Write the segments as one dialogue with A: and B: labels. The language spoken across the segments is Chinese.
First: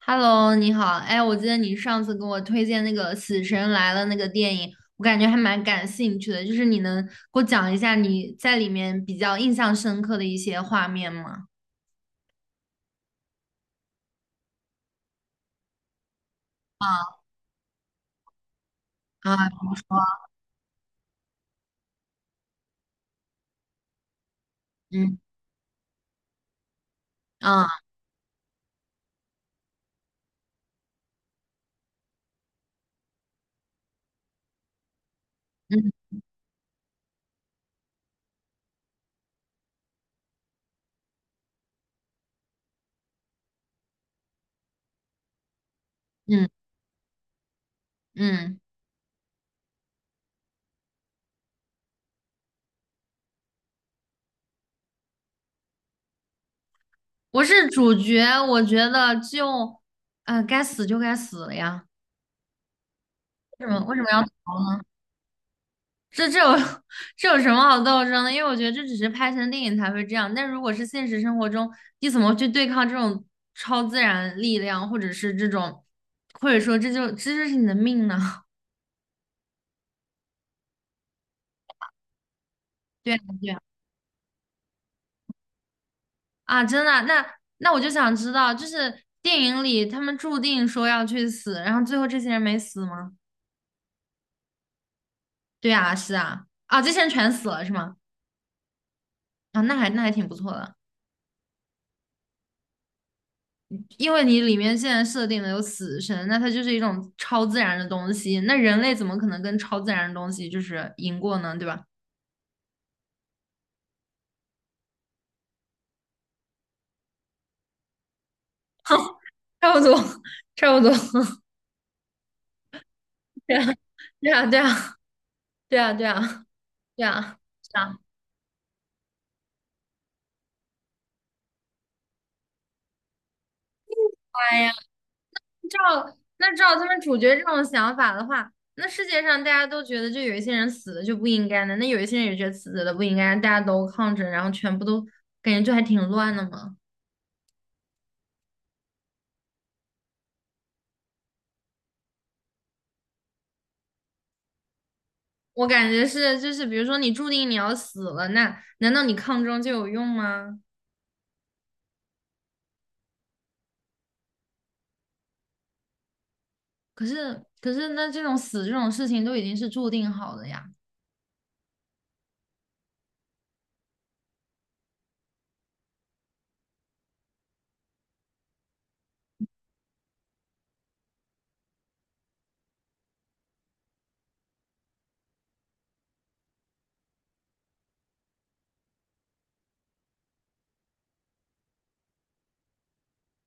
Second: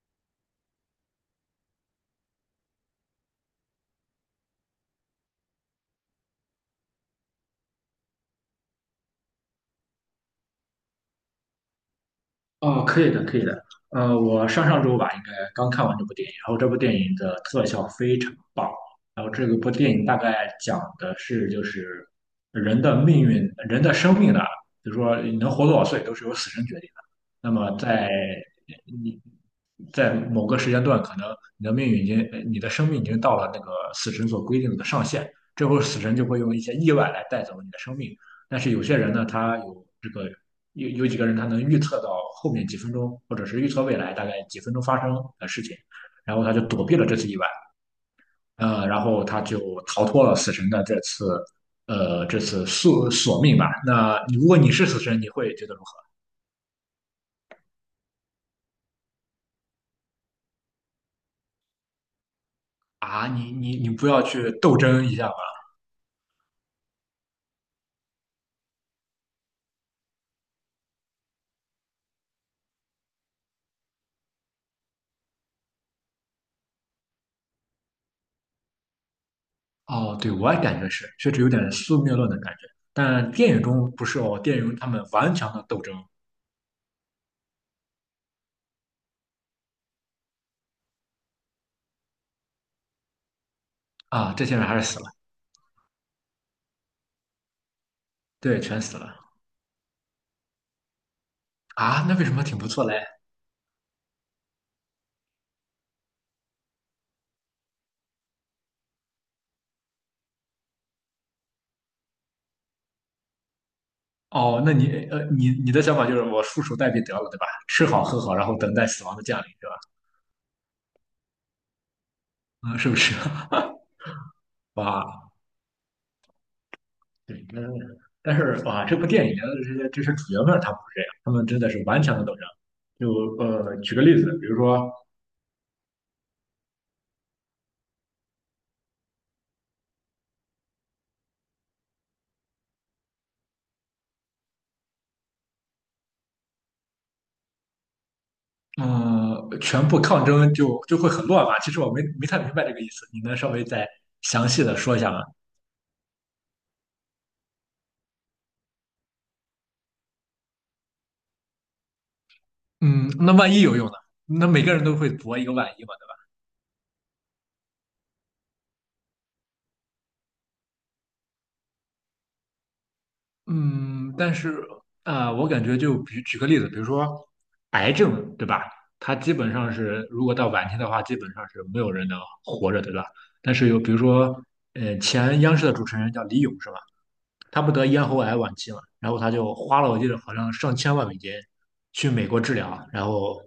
A: Hello，你好，哎，我记得你上次给我推荐那个《死神来了》那个电影，我感觉还蛮感兴趣的，就是你能给我讲一下你在里面比较印象深刻的一些画面吗？
B: 哦，可以的，可以的。我上上周吧，应该刚看完这部电影，然后这部电影
A: 啊，
B: 的特效非常棒。然后这
A: 啊，比
B: 个部
A: 如说，
B: 电影大概讲的是，就是人的命运、人的生命呢，就如
A: 嗯，
B: 说你能活多少岁，都是由死神决定的。那
A: 啊，
B: 么在你在某个时间段，可能你的生命已经到了那个死神所规定的上限，这会儿死
A: 嗯
B: 神就会用一些意外来带走你的生命。但是有些人呢，他有这个。有几个人他能预测到后面几分钟，或者是预测未来大概几分钟发生的事情，然后
A: 嗯
B: 他就躲避了这次意外。
A: 嗯，
B: 然后他就逃脱了死神的这次，这次索命吧。那如果你是死神，你会觉得如何
A: 我是主角，我觉得就，该死就该死了呀，
B: 啊？你
A: 为什
B: 你
A: 么
B: 你
A: 为什
B: 不
A: 么
B: 要
A: 要
B: 去
A: 逃
B: 斗
A: 呢？
B: 争一下吧？
A: 这有 这有什么好斗争的？因为我觉得这只是拍成电影才会这样，但如果是现实生活中，你怎么去对抗这种超自然力量，或者是这种，或者说这就是你的命呢？
B: 哦，对，我也感觉是，确实有点宿命论的感觉。
A: 对啊，
B: 但
A: 对
B: 电
A: 啊，
B: 影中不是哦，电影中他们顽强的斗争
A: 啊，真的啊那我就想知道，就是电影里他们注定说要去死，然后最后这些人没死吗？
B: 啊。这些人还是死了。
A: 对啊，是啊，啊，这些人全死了是吗？
B: 对，全死了
A: 啊，那还挺不错的。
B: 啊。那为什么挺不错嘞？
A: 因为你里面现在设定的有死神，那它就是一种超自然的东西，那人类怎么可能跟超自然的东西就是赢过呢？对吧？
B: 哦，那你的想法就是我束手待毙得了，对吧？吃好喝好，然后等待死亡的降临，对
A: 差
B: 吧？
A: 不多，差不多，
B: 啊，是不是？
A: 对啊，对啊，对啊，
B: 哇，
A: 对啊，对啊，对啊，
B: 对。那
A: 是啊，
B: 但是哇，这部电影的这些主角们他不是这样，他们真的是顽强的斗争。就举个例子，比如
A: 哎呀，
B: 说，
A: 照那照他们主角这种想法的话，那世界上大家都觉得就有一些人死了就不应该的，那有一些人也觉得死了不应该，大家都抗争，然后全部都感觉就还挺乱的嘛。
B: 嗯。全部抗争就会很乱吧？其实我没太明白这个意思，你能稍微再详细的说一下吗？
A: 我感觉是，就是比如说你注定你要死了，那难道你抗争就有用吗？
B: 嗯，那万一有用呢？那每个人都会搏一个万一嘛？
A: 可是那这种事情都已经是注定好的呀，
B: 嗯，但是啊，我感觉举个例子，比如说癌症，对吧？它基本上是，如果到晚期的话，基本上是没有人能活着，对吧？但是有，比如说，前央视的主持人叫李咏，是吧？他不得咽喉癌晚期嘛，然后他就花了，我记得好像上千万美金去美国治疗。然后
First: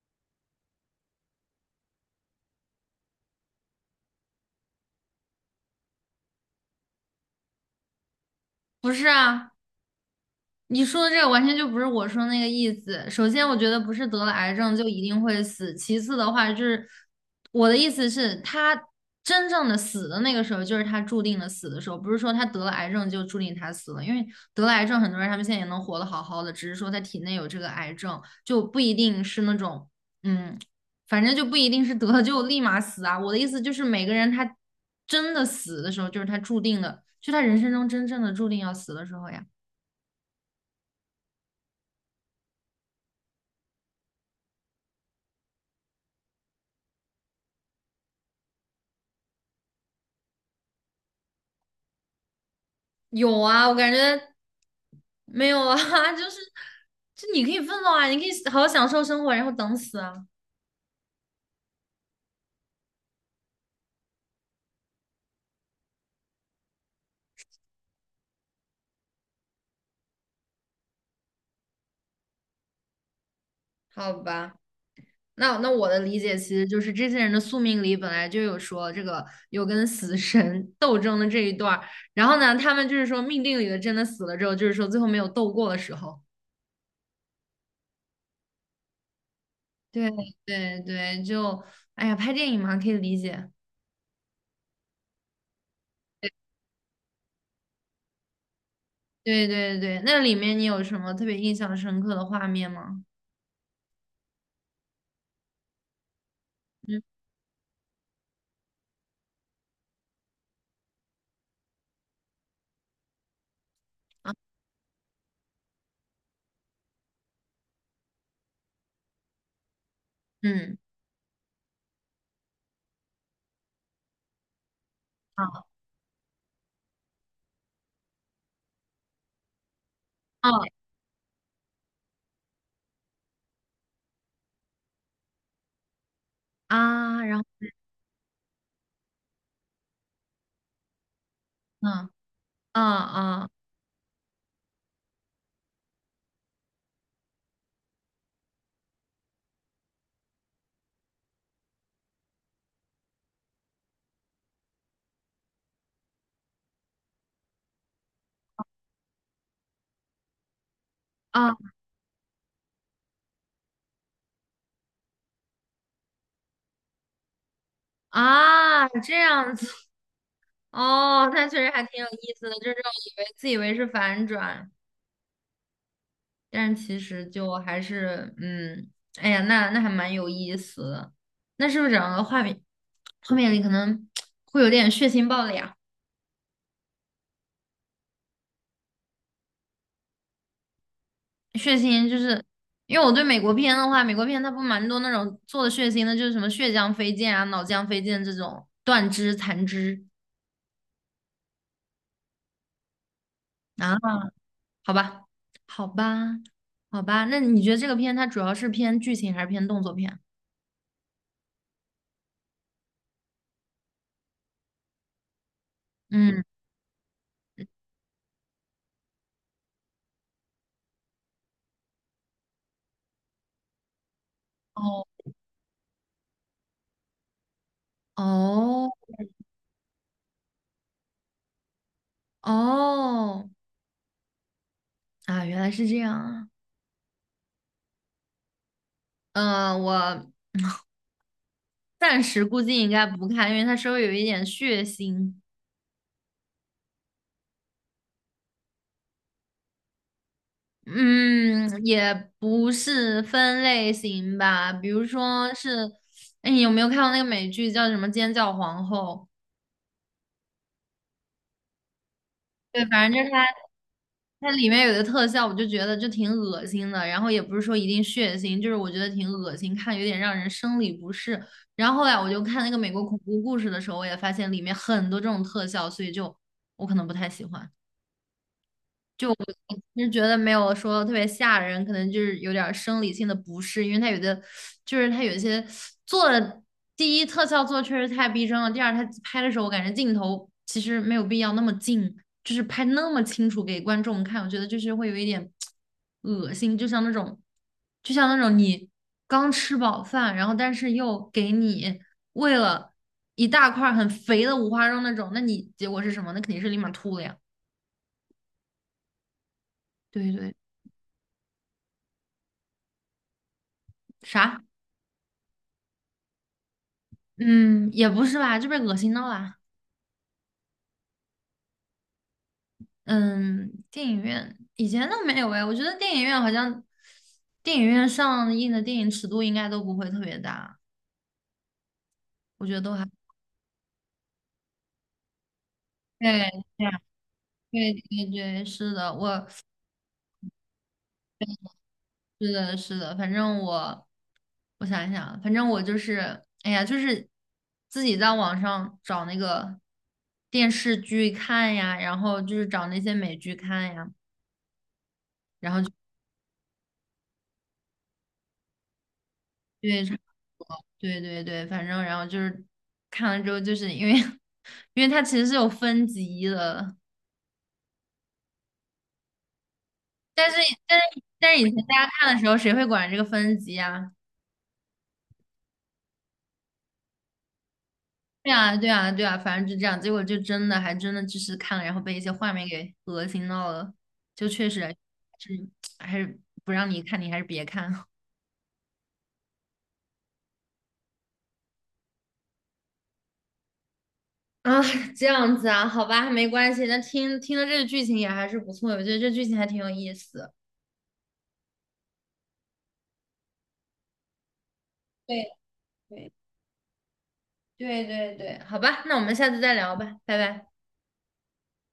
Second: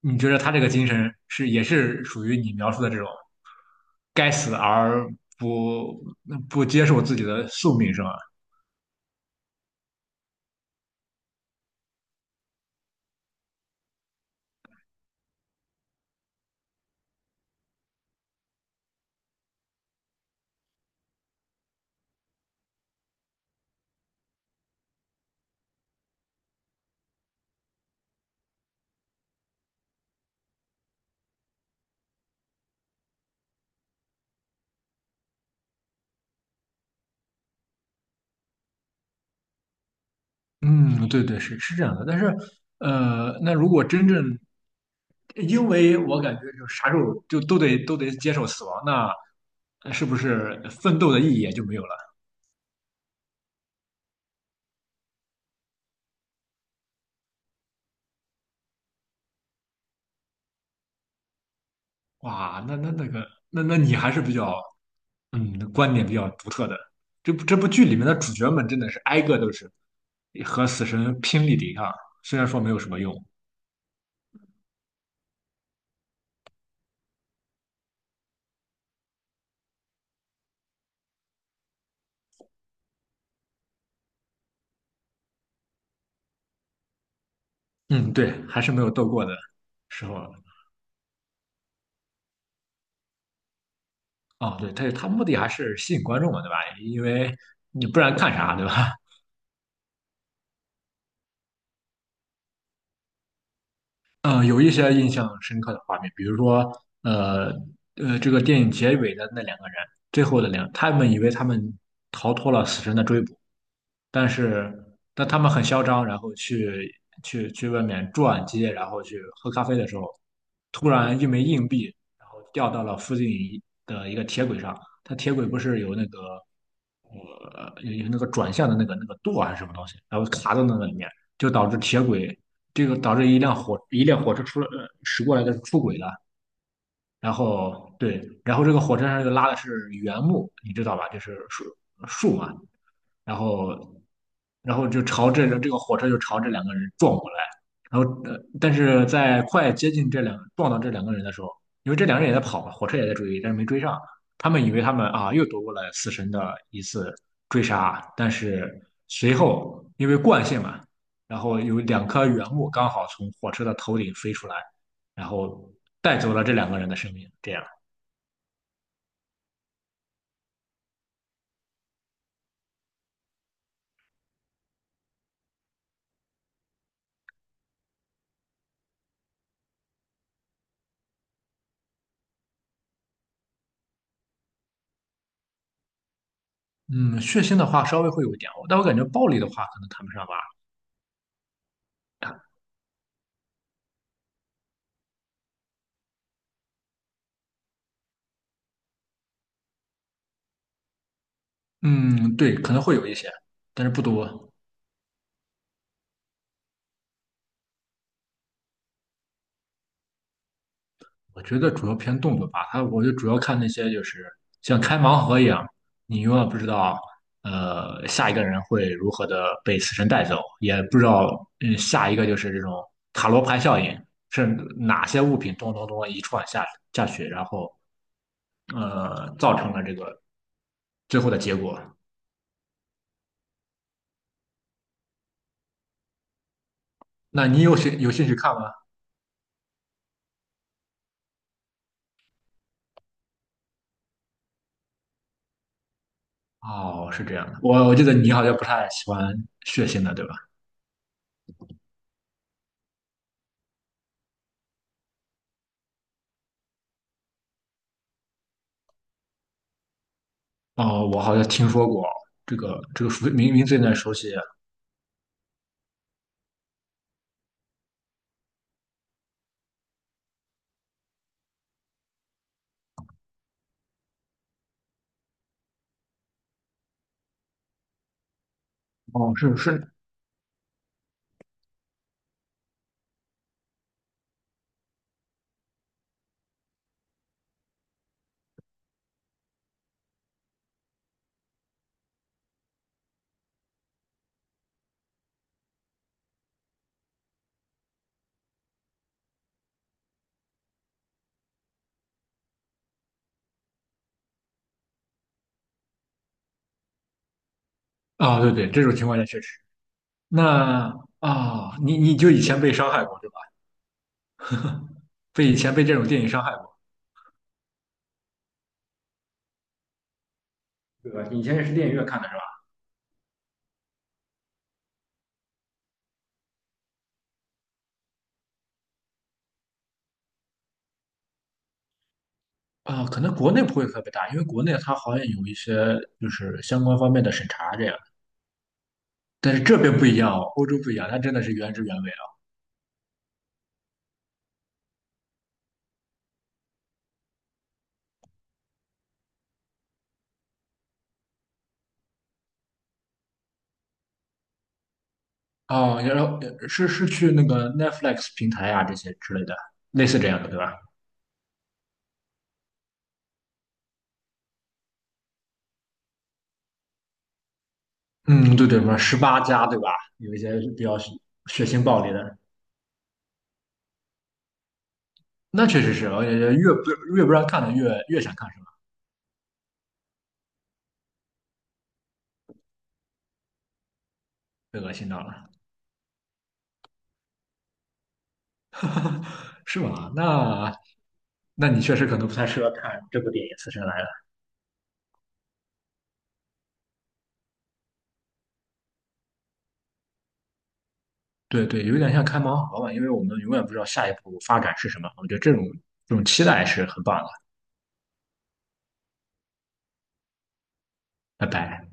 B: 你觉得他这个精神是也是属于你描述的这种该死而不不接受自己的宿命，是吗？
A: 不是啊？你说的这个完全就不是我说那个意思。首先，我觉得不是得了癌症就一定会死。其次的话，就是我的意思是，他真正的死的那个时候，就是他注定的死的时候，不是说他得了癌症就注定他死了。因为得了癌症，很多人他们现在也能活得好好的，只是说他体内有这个癌症，就不一定是那种，嗯，反正就不一定是得了就立马死啊。我的意思就是，每个人他真的死的时候，就是他注定的，就他人生中真正的注定要死的时候呀。
B: 嗯，对对，是这样的。但是，那如果真正，因为我感觉就啥时候就都得接受死亡，那是不是奋斗的意义也就没有了？
A: 有啊，我感觉没有啊，就是就你可以奋斗啊，你可以好好享受生活，然后等死啊。
B: 哇，那那个，那你还是比较，嗯，观点比较独特的。这部剧里面的主角们真的是挨个都是和死神拼力抵抗，虽然说没有什么用。
A: 好吧，那我的理解其实就是这些人的宿命里本来就有说这个有跟死神斗争的这一段儿，然后呢，他们就是说命定里的真的死了之后，就是说最后没有斗过的时候。
B: 嗯，对，还是没有斗过的时
A: 对
B: 候。
A: 对对，就哎呀，拍电影嘛，可以理解。
B: 哦，对，他目的还是吸引观众嘛，对吧？因为你不然看啥，对吧？
A: 对对对，那里面你有什么特别印象深刻的画面吗？
B: 嗯，有一些印象深刻的画面，比如说，呃这个电影结尾的那两个人，最后的两，他们以为他们逃脱了死神的追捕。但是他们很嚣张，然后去外面转街，然后去喝咖啡的时候，
A: 嗯，
B: 突然一枚硬币，然后掉到了附近一个铁轨上。它铁轨不
A: 啊
B: 是有那个转向的那个舵还是什么东西，然后
A: 啊
B: 卡在那个里面，就导致铁轨这个导致一辆火车驶过来的出轨了。
A: 啊，
B: 然
A: 然后。
B: 后对，然后这个火车上又拉的是原木，你知道吧？就是树
A: 嗯
B: 树嘛。
A: 啊
B: 然
A: 啊
B: 后，就朝这个火车就朝这两个人撞过来。然后，但是在快接近撞到这两个人的时候，因为这两个人也在跑嘛，火车也在追，但是没追上。他们以为他们啊又躲过了死神的一次追杀，但是随后因为惯性嘛，然
A: 啊
B: 后有两颗原木刚好从火车的头顶飞出来，然后带走了这两个人的生命。这样，
A: 啊！这样子哦，那确实还挺有意思的，就是这种自以为是反转，但是其实就还是嗯，哎呀，那还蛮有意思的。那是不是整个画面里可能会有点血腥暴力啊？
B: 嗯，血腥的话稍微会有一点，但我感觉暴力的话可能谈不上吧。
A: 血腥就是因为我对美国片的话，美国片它不蛮多那种做的血腥的，就是什么血浆飞溅啊、脑浆飞溅这种断肢、残肢。
B: 嗯，对，可能会有一些，但是
A: 啊。
B: 不多。
A: 好吧，好吧，好吧。那你觉得这个片它主要是偏剧情还是偏动作片？
B: 我觉得主要偏动作吧，它我就主要看那些就是像开盲盒一样，你永
A: 嗯，
B: 远不知道。下一个人会如何的被死神带走，也不知道。嗯，下一个就是这种塔罗牌效应，是
A: 哦
B: 哪些物品咚咚咚一串下去，然后
A: 哦
B: 造成了这个最后的结果。
A: 哦啊，原来是这样啊。
B: 那你有兴趣看吗？
A: 嗯、我暂时估计应该不看，因为它稍微有一点血腥。
B: 哦，是这样的，我记得你好像不太喜欢血腥的，对吧？
A: 嗯，也不是分类型吧，比如说是，哎，你有没有看过那个美剧叫什么《尖叫皇后》？
B: 哦，我好像听说过这个
A: 对，
B: 这
A: 反
B: 个
A: 正就是。
B: 名字有点熟悉。
A: 它里面有的特效，我就觉得就挺恶心的，然后也不是说一定血腥，就是我觉得挺恶心，看有点让人生理不适。然后后来我就看那个美国恐怖故事的时候，我也发现里面很多这种特效，所以就我可能不太喜欢。
B: 哦，
A: 就。
B: 是是。
A: 就觉得没有说特别吓人，可能就是有点儿生理性的不适，因为它有一些做的第一特效做的确实太逼真了，第二它拍的时候我感觉镜头其实没有必要那么近，就是拍那么清楚给观众看，我觉得就是会有一点恶心，就像那种你刚吃饱饭，然后但是又给你喂了一大块儿很肥的五花肉那种，那你结果是什么？那肯定是立马吐了呀。
B: 哦，对对，这种情况下确实。
A: 对对，
B: 那啊。哦，你就以前被伤害过，对吧？
A: 啥？
B: 以前被这种电影伤害过，
A: 嗯，也不是吧，这被恶心到啦。
B: 对吧？你以前也是电影院看的是吧？
A: 嗯，电影院以前都没有哎，我觉得电影院好像电影院上映的电影尺度应该都不会特别大，我觉得都还
B: 啊。可能国内不会特别大，因为国内它好像有一些就是
A: 对
B: 相
A: 对
B: 关
A: 啊
B: 方面的审查这
A: 对
B: 样，
A: 对对，是的，我
B: 但是这边不一样哦，欧洲不一样，它真的是原汁原味。
A: 是的是的，反正我想一想啊，反正我就是哎呀，就是自己在网上找那个电视剧看呀，然后就是找那些美剧看呀，然后就
B: 哦，然后是去那个 Netflix 平台啊这些之类的，类似这样的，对吧？
A: 对对对对，反正然后就是看了之后，就是因为 因为它其实是有分级的，
B: 嗯，对对，什么18家，对吧？有一
A: 但
B: 些
A: 是
B: 比
A: 但
B: 较
A: 是但是
B: 血
A: 以
B: 腥
A: 前大
B: 暴
A: 家
B: 力
A: 看
B: 的。
A: 的时候，谁会管这个分级啊？
B: 那确实是，而且越不让看的越想看，
A: 对
B: 是吧？
A: 啊对啊对啊，反正就这样，结果就真的还真的就是看了，然后被一些画面给恶心到了，就确
B: 被
A: 实
B: 恶心到了，
A: 是还是不让你看，你还是别看。
B: 是吗？那你确实可能不太适合看这部电影《死神来了》。
A: 啊，这样子啊，好吧，没关系。那听听了这个剧情也还是不错，我觉得这剧情还挺有意思。
B: 对对，有点像开盲盒吧，因为我们永远不知道下一步发展是什么。我觉得这
A: 对
B: 种这种
A: 对
B: 期待是很棒的。
A: 对对对，好吧，那我们下次再聊吧，拜拜。
B: 拜拜。